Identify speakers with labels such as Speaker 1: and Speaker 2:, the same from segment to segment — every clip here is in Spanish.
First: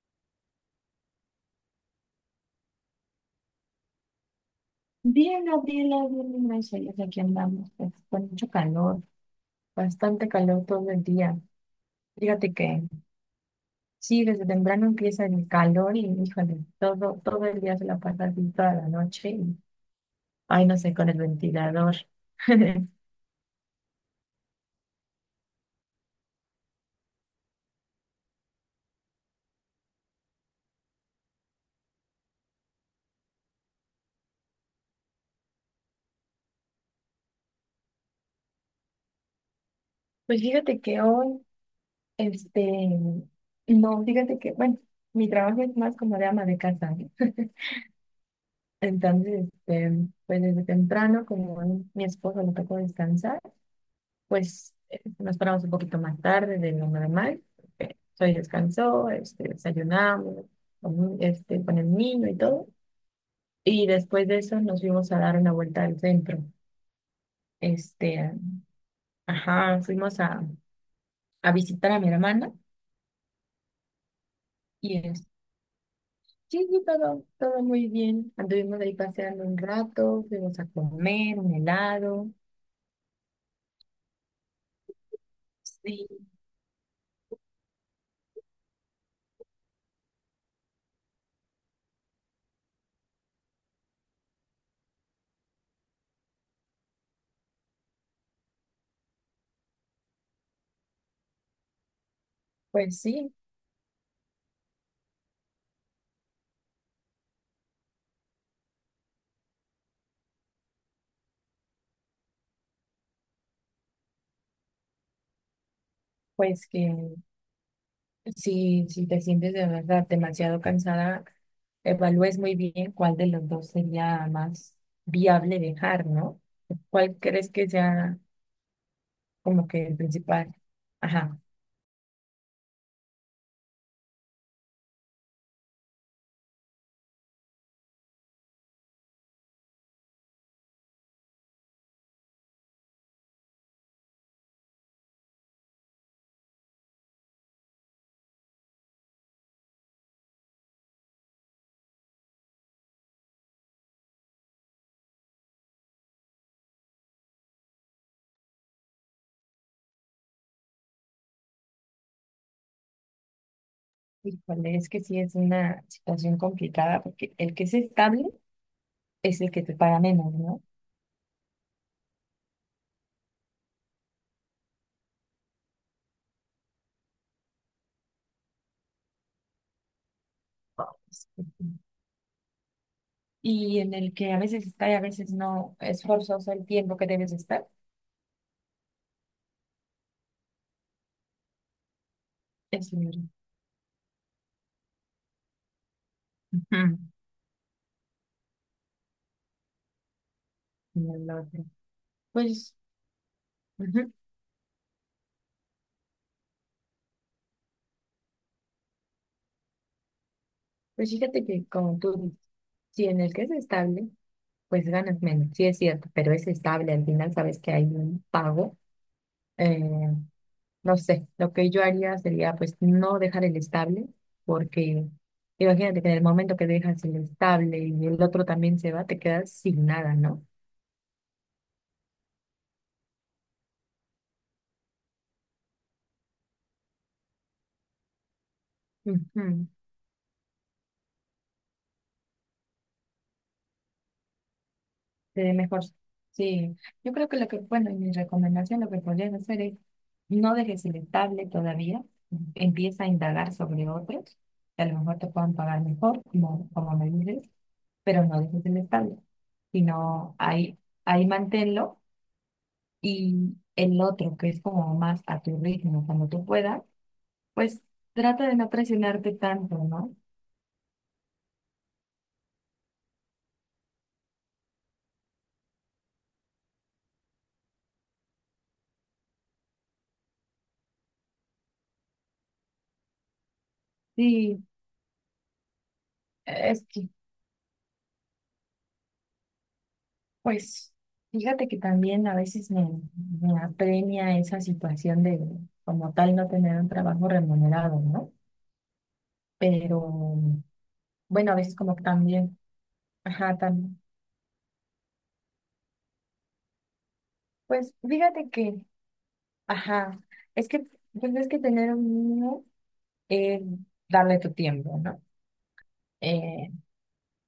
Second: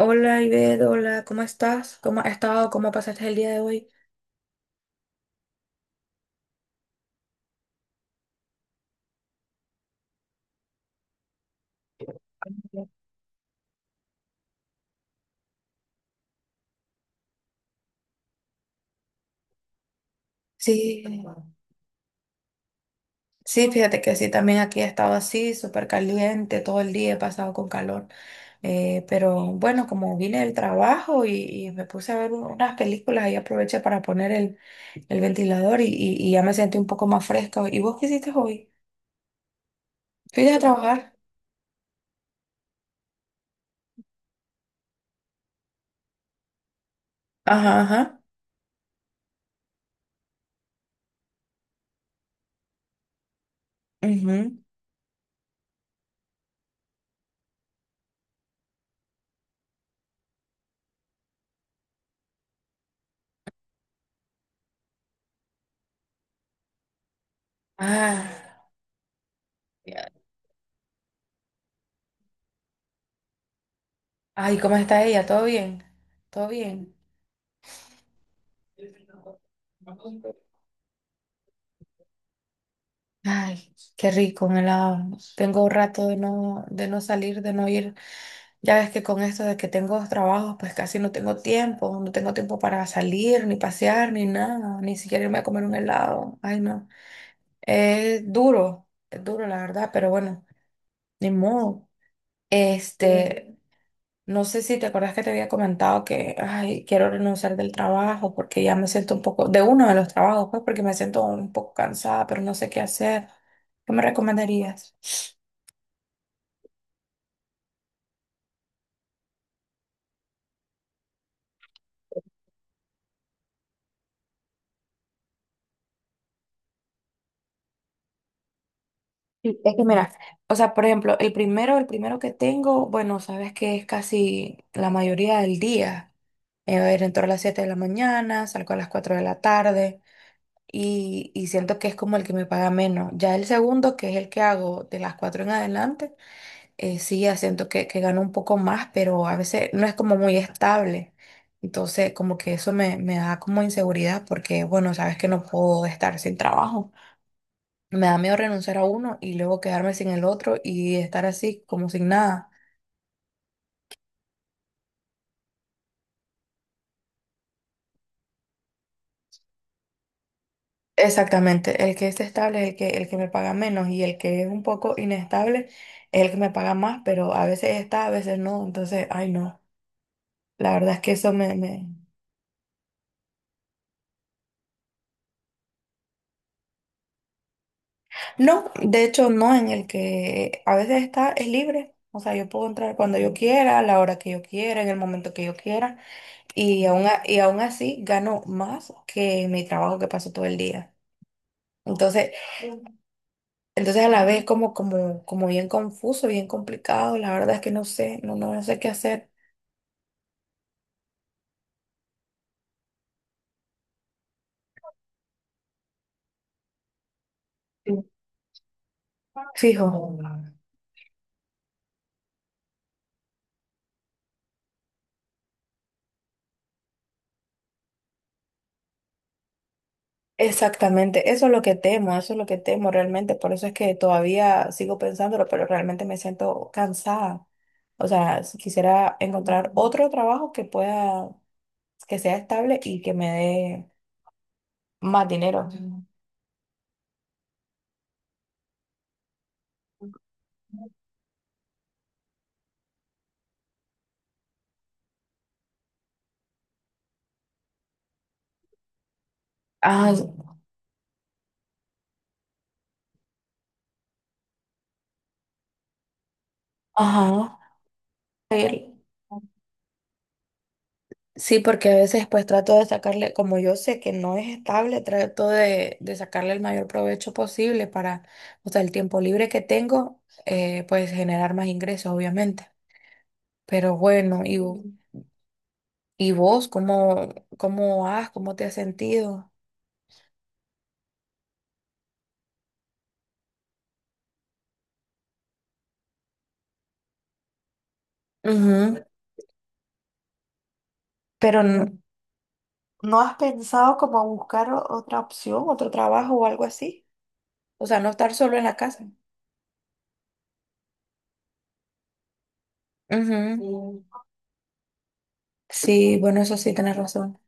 Speaker 1: Hola, Ivette, hola, ¿cómo estás? ¿Cómo has estado? ¿Cómo pasaste el día de hoy?
Speaker 2: Bien, Gabriela, bien, gracias. Ya Aquí andamos, pues, con mucho calor, bastante calor todo el día. Fíjate que sí, desde temprano empieza el calor y, híjole, todo el día se la pasa así toda la noche y, ay, no sé,
Speaker 1: Sí,
Speaker 2: con el ventilador.
Speaker 1: sí, fíjate que sí, también aquí he estado así, súper caliente, todo el día he pasado con calor. Pero bueno, como vine del trabajo y me puse a ver unas películas y aproveché para poner el ventilador y ya me sentí un poco más fresca. ¿Y vos qué hiciste hoy?
Speaker 2: Pues
Speaker 1: ¿Fuiste a
Speaker 2: fíjate
Speaker 1: trabajar?
Speaker 2: que hoy, este, no, fíjate que, bueno, mi trabajo es más como de ama de casa, ¿no?
Speaker 1: Ajá, ajá.
Speaker 2: Entonces, pues desde temprano, como a mi esposo le tocó descansar,
Speaker 1: Ujú.
Speaker 2: pues nos paramos un poquito más tarde de lo normal. Soy descansó, desayunamos con, con el niño y todo. Y después de eso nos fuimos a dar una vuelta al centro. Este,
Speaker 1: Ah,
Speaker 2: ajá,
Speaker 1: ya.
Speaker 2: fuimos a visitar a mi hermana
Speaker 1: Ay, ¿cómo
Speaker 2: y
Speaker 1: está ella?
Speaker 2: es,
Speaker 1: ¿Todo bien? ¿Todo
Speaker 2: sí,
Speaker 1: bien?
Speaker 2: todo, todo muy bien. Anduvimos ahí paseando un rato, fuimos a comer un helado.
Speaker 1: Ay, qué rico, un helado. Tengo un rato
Speaker 2: Sí,
Speaker 1: de no salir, de no ir. Ya ves que con esto de que tengo dos trabajos, pues casi no tengo tiempo, no tengo tiempo para salir, ni pasear, ni nada, ni siquiera irme a comer un helado. Ay, no. Es duro, la verdad, pero bueno, ni modo.
Speaker 2: sí,
Speaker 1: Este, no sé si te acuerdas que te había comentado que, ay, quiero renunciar del trabajo porque ya me siento un poco, de uno de los trabajos, pues porque me siento un poco cansada, pero no sé qué hacer. ¿Qué me recomendarías?
Speaker 2: pues que si, si te sientes de verdad demasiado cansada, evalúes muy bien cuál de los dos sería más viable dejar, ¿no? ¿Cuál crees que sea
Speaker 1: Sí,
Speaker 2: como
Speaker 1: es que
Speaker 2: que el
Speaker 1: mira,
Speaker 2: principal?
Speaker 1: o sea, por ejemplo, el
Speaker 2: Ajá.
Speaker 1: primero, el primero que tengo, bueno, sabes que es casi la mayoría del día. A ver, entro a las 7 de la mañana, salgo a las 4 de la tarde y siento que es como el que me paga menos. Ya el segundo, que es el que hago de las 4 en adelante, sí, ya siento que gano un poco más, pero a veces no es como muy estable. Entonces, como que eso me da como inseguridad porque, bueno, sabes que no puedo estar sin trabajo. Me da miedo renunciar a uno y luego quedarme sin el otro y estar así como sin nada.
Speaker 2: ¿Y cuál Es que sí es una situación complicada, porque el que es estable es el que te paga menos, ¿no?
Speaker 1: Exactamente, el que es estable es el que me paga menos y el que es un poco inestable es el que me paga más, pero a veces está, a veces no. Entonces, ay no, la verdad es que
Speaker 2: Es-
Speaker 1: eso me.
Speaker 2: Y en el que a veces está y a veces no, ¿es forzoso el tiempo que debes estar,
Speaker 1: No, de hecho no, en el que a veces está es libre. O sea, yo puedo
Speaker 2: es
Speaker 1: entrar cuando
Speaker 2: libre?
Speaker 1: yo quiera, a la hora que yo quiera, en el momento que yo quiera y
Speaker 2: Ujú.
Speaker 1: aún, a- y aún así gano más que en mi trabajo que paso todo el día.
Speaker 2: Y el otro.
Speaker 1: Entonces,
Speaker 2: Pues,
Speaker 1: entonces a
Speaker 2: ujú.
Speaker 1: la vez como bien confuso, bien complicado, la verdad es que no sé, no, no, no sé qué hacer.
Speaker 2: Pues fíjate que como tú dices, si en el que es estable, pues ganas menos. Sí, es cierto, pero es estable. Al final sabes que hay un pago. Eh,
Speaker 1: Fijo.
Speaker 2: no sé, lo que yo haría sería pues no dejar el estable, porque imagínate que en el momento que dejas el estable y el otro también se va, te quedas sin nada, ¿no?
Speaker 1: Exactamente, eso es lo que temo, eso es lo que temo realmente, por eso es que todavía sigo pensándolo, pero realmente me siento cansada. O sea, si quisiera
Speaker 2: Ujú.
Speaker 1: encontrar otro trabajo que pueda, que sea estable y que me dé más
Speaker 2: Se ve
Speaker 1: dinero.
Speaker 2: mejor. Sí, yo creo que lo que, bueno, y mi recomendación, lo que podrías hacer es no dejes el estable todavía, empieza a indagar sobre otros, que a lo mejor te puedan pagar mejor, como, como me dices, pero no dejes el estable,
Speaker 1: Ah,
Speaker 2: sino ahí, ahí manténlo y el otro, que es como más a tu ritmo, cuando tú puedas,
Speaker 1: ajá.
Speaker 2: pues trata de no presionarte tanto, ¿no?
Speaker 1: Sí, porque a veces pues trato de sacarle, como yo sé que no es estable, trato de sacarle el mayor provecho posible para, o sea, el tiempo libre que tengo, pues generar más ingresos, obviamente. Pero bueno.
Speaker 2: Sí,
Speaker 1: Ujú. ¿Y vos
Speaker 2: es que
Speaker 1: cómo te has sentido?
Speaker 2: pues fíjate que también a veces me, me apremia esa situación de como tal no tener un trabajo remunerado, ¿no?
Speaker 1: Ujú.
Speaker 2: Pero bueno, a
Speaker 1: Pero
Speaker 2: veces
Speaker 1: no,
Speaker 2: como que también,
Speaker 1: ¿no has
Speaker 2: ajá,
Speaker 1: pensado
Speaker 2: también.
Speaker 1: como buscar otra opción, otro trabajo o algo así? O
Speaker 2: Pues
Speaker 1: sea, no estar
Speaker 2: fíjate
Speaker 1: solo en la
Speaker 2: que,
Speaker 1: casa.
Speaker 2: ajá, es que pues es que tener uno es
Speaker 1: Ujú.
Speaker 2: darle tu tiempo, ¿no?
Speaker 1: Sí, bueno, eso
Speaker 2: Eh,
Speaker 1: sí, tenés razón.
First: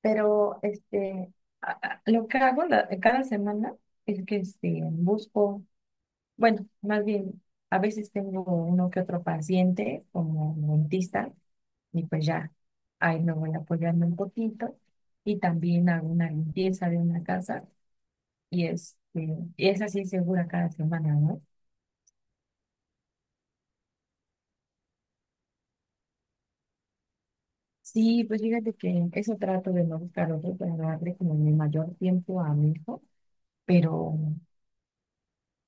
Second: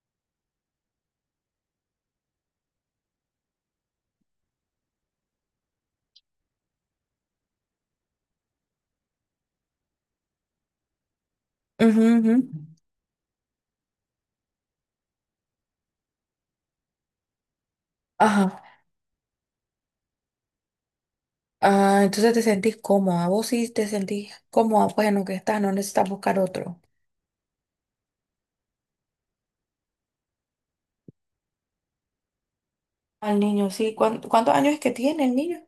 Speaker 2: pero lo que hago cada semana es que busco bueno, más bien, a veces tengo uno que otro paciente como dentista
Speaker 1: Ujú,
Speaker 2: y pues
Speaker 1: ujú.
Speaker 2: ya ahí me voy apoyando un poquito y también hago una limpieza de una casa
Speaker 1: Ajá.
Speaker 2: y es así segura cada semana, ¿no?
Speaker 1: Ah, entonces te sentís cómoda. Vos sí te sentís cómoda, bueno, que estás, no necesitas buscar otro.
Speaker 2: Sí, pues fíjate que eso trato de no buscar otro para darle como mi mayor tiempo a mi hijo,
Speaker 1: Al niño, sí.
Speaker 2: pero
Speaker 1: ¿Cuántos años es que tiene el niño?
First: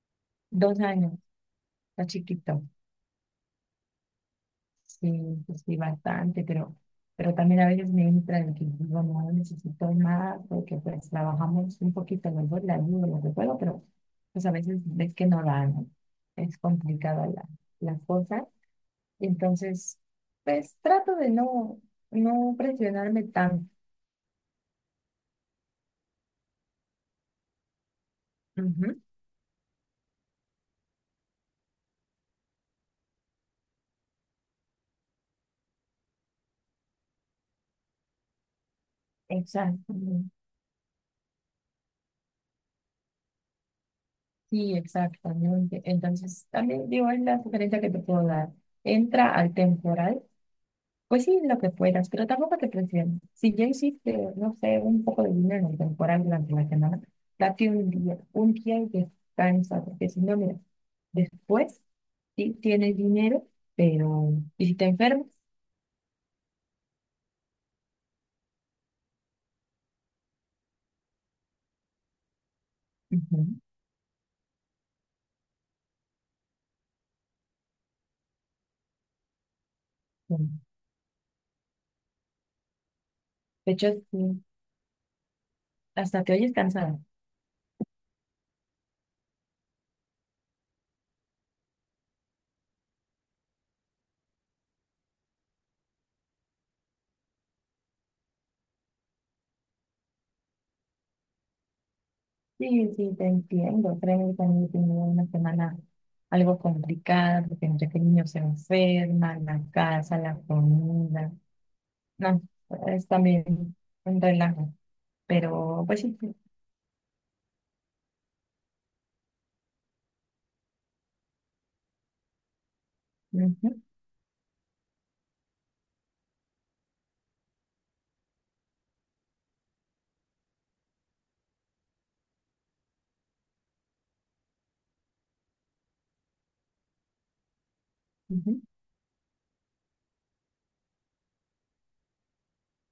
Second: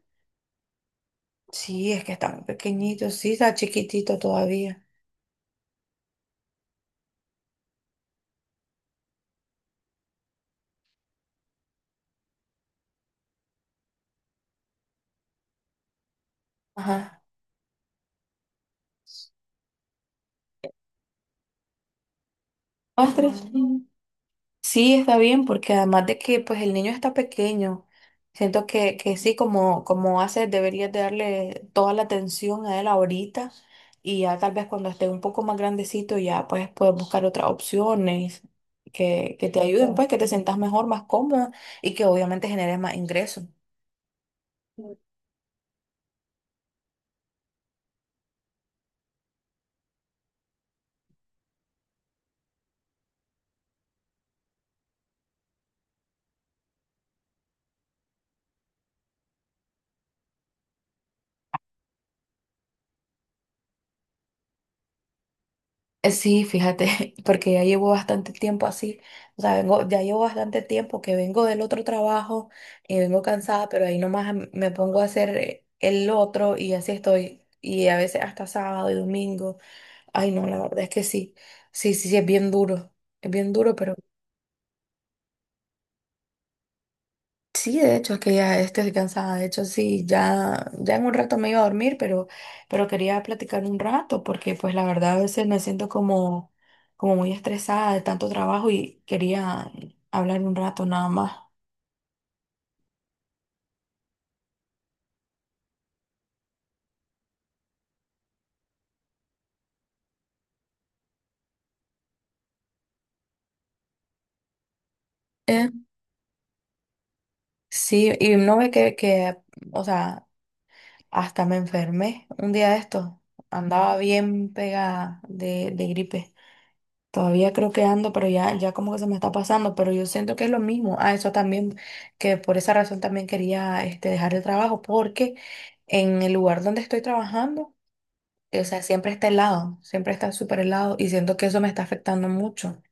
Speaker 2: 2 años,
Speaker 1: Sí, es
Speaker 2: está
Speaker 1: que está muy
Speaker 2: chiquito.
Speaker 1: pequeñito, sí, está chiquitito todavía.
Speaker 2: Sí, pues sí, bastante, pero también a veces me entra de que digo, no necesito más, porque pues trabajamos un poquito, luego la ayuda, lo que puedo, pero pues a veces ves que no dan, ¿no? Es
Speaker 1: Ajá.
Speaker 2: complicada la, la cosa, entonces pues trato de no, no
Speaker 1: ¿Más
Speaker 2: presionarme
Speaker 1: tres?
Speaker 2: tanto.
Speaker 1: Sí, está bien, porque además de que pues el niño está pequeño, siento que,
Speaker 2: Ujú,
Speaker 1: que sí, como, como hace, deberías de darle toda la atención a él ahorita y ya tal vez cuando esté un poco más grandecito ya pues puedes buscar otras opciones que te ayuden,
Speaker 2: exacto,
Speaker 1: pues que
Speaker 2: ¿no?
Speaker 1: te sientas mejor, más cómoda y que obviamente generes más ingresos.
Speaker 2: Sí, exactamente. Entonces también digo, es la sugerencia que te puedo dar, entra al temporal. Pues sí, lo que puedas, pero tampoco te presiones. Si ya hiciste, no sé, un poco de dinero temporal durante la semana, date un día y descansa, porque si no, mira, después sí tienes dinero, pero ¿y si te enfermas?
Speaker 1: Sí, fíjate, porque ya llevo bastante tiempo así, o sea, vengo, ya llevo bastante tiempo que vengo del otro trabajo y vengo
Speaker 2: Ujú,
Speaker 1: cansada, pero ahí nomás me pongo a hacer el otro y así estoy, y a veces hasta sábado y domingo, ay no,
Speaker 2: sí.
Speaker 1: la verdad es que sí, sí, sí, sí, es bien
Speaker 2: De
Speaker 1: duro,
Speaker 2: hecho,
Speaker 1: pero...
Speaker 2: sí, hasta te oyes cansada.
Speaker 1: Sí, de hecho, es que ya estoy cansada. De hecho, sí, ya, ya en un rato me iba a dormir, pero quería platicar un rato porque, pues, la verdad, a veces me siento como, como muy estresada de tanto trabajo y quería hablar un rato nada más.
Speaker 2: Sí, sí, te entiendo. Créeme, que también he tenido una semana algo complicada, porque entre que el niño se enferma, la casa, la comida, no, es también un relajo.
Speaker 1: Eh,
Speaker 2: Pero, pues sí, sí,
Speaker 1: sí, y no ve que, o sea, hasta me enfermé un día de esto.
Speaker 2: ujú,
Speaker 1: Andaba bien pegada de gripe. Todavía creo que ando, pero ya, ya como que se me está pasando, pero yo siento que es lo mismo. Ah, eso también, que por esa razón también quería este, dejar el trabajo, porque en el lugar donde estoy trabajando,
Speaker 2: ujú,
Speaker 1: o sea, siempre está helado, siempre está súper helado y siento que eso me está afectando mucho.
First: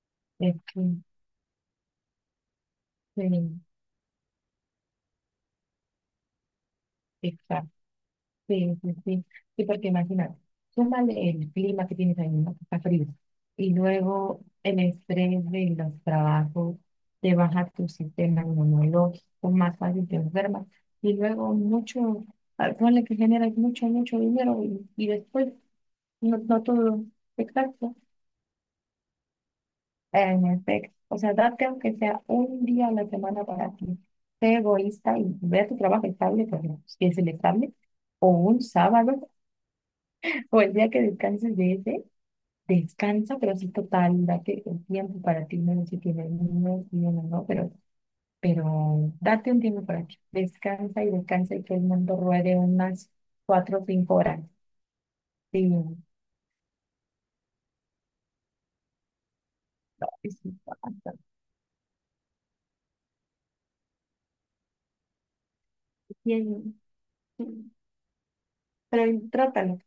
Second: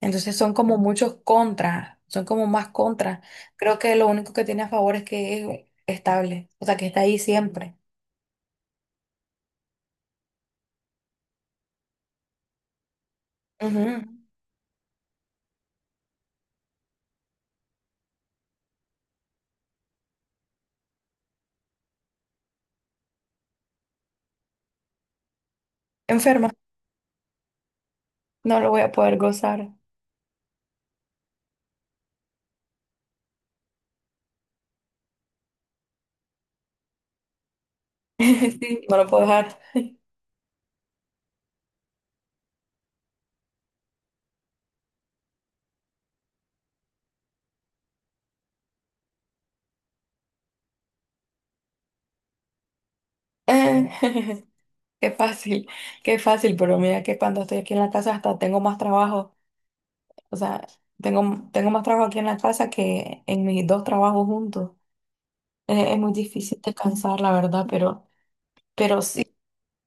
Speaker 1: Entonces son
Speaker 2: es
Speaker 1: como
Speaker 2: que,
Speaker 1: muchos contras, son como más contras.
Speaker 2: sí,
Speaker 1: Creo que lo único que tiene a favor es que es estable, o sea, que está ahí
Speaker 2: exacto,
Speaker 1: siempre.
Speaker 2: sí, sí, sí, sí, porque imagínate, súmale el clima que tienes ahí, ¿no? Que está frío, y
Speaker 1: Ujú.
Speaker 2: luego el estrés de los trabajos, te baja tu sistema inmunológico, más fácil te enfermas, y luego mucho, ah, ponle que generas mucho dinero, y después, no,
Speaker 1: Enferma,
Speaker 2: no todo, exacto.
Speaker 1: no lo voy a poder gozar.
Speaker 2: En efecto, o sea, date aunque sea un día a la semana para ti. Sé egoísta y ve a tu trabajo estable, por ejemplo, si es el estable, o un
Speaker 1: Sí, no lo puedo
Speaker 2: sábado,
Speaker 1: dejar.
Speaker 2: o el día que descanses de ese, descansa, pero sí total, date un tiempo para ti, no sé si tienes niños, niños, no, no, pero date un tiempo para ti. Descansa y descansa y que el mundo ruede unas 4 o 5 horas.
Speaker 1: Qué
Speaker 2: Sí,
Speaker 1: fácil,
Speaker 2: no,
Speaker 1: qué fácil, pero mira que cuando estoy aquí en la casa hasta tengo más trabajo, o
Speaker 2: es
Speaker 1: sea,
Speaker 2: bastante
Speaker 1: tengo más trabajo aquí en la casa que en mis dos trabajos juntos. Es muy difícil
Speaker 2: bien.
Speaker 1: descansar, la
Speaker 2: Sí,
Speaker 1: verdad, pero
Speaker 2: pero
Speaker 1: sí,
Speaker 2: trátalo.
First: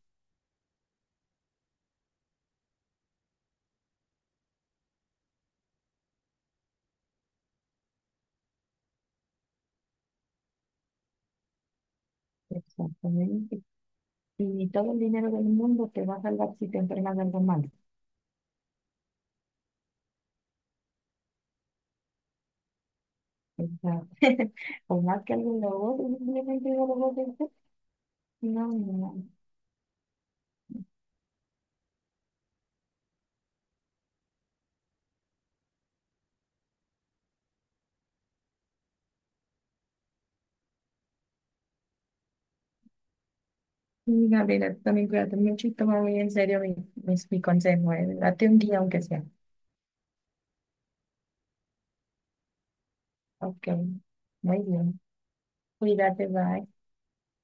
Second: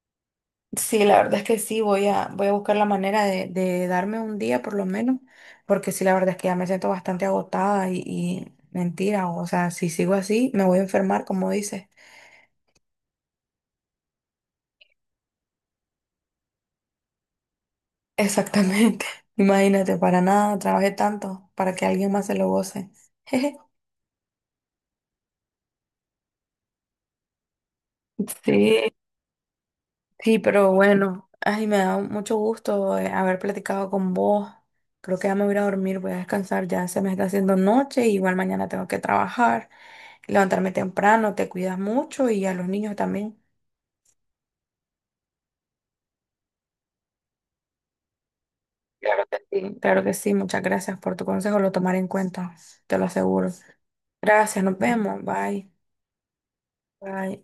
Speaker 1: sí, la verdad es que sí, voy a buscar la manera de darme un día por lo menos, porque sí, la verdad es que ya me siento bastante agotada y mentira, o sea, si sigo así, me voy a enfermar, como dices.
Speaker 2: Exactamente. Y todo el dinero del mundo te va a salvar si te entregas algo mal.
Speaker 1: Exactamente, imagínate, para nada, trabajé tanto para que alguien más se lo goce.
Speaker 2: O sea, por más que algo lo goce, simplemente no lo goce hacer. No,
Speaker 1: Sí,
Speaker 2: no, no.
Speaker 1: sí, pero bueno, ay, me da mucho gusto haber platicado con vos. Creo que ya me voy a ir a dormir, voy a descansar, ya se me está haciendo noche, igual mañana tengo que trabajar, levantarme temprano, te cuidas mucho y a los niños también.
Speaker 2: Y, Gabriela, tú también cuídate mucho y toma muy en serio mi, mi consejo. Date un día aunque
Speaker 1: Claro
Speaker 2: sea.
Speaker 1: que sí. Claro que sí, muchas gracias por tu consejo, lo tomaré en cuenta, te lo aseguro.
Speaker 2: Ok, muy
Speaker 1: Gracias, nos
Speaker 2: bien.
Speaker 1: vemos, bye,
Speaker 2: Cuídate, bye.
Speaker 1: bye.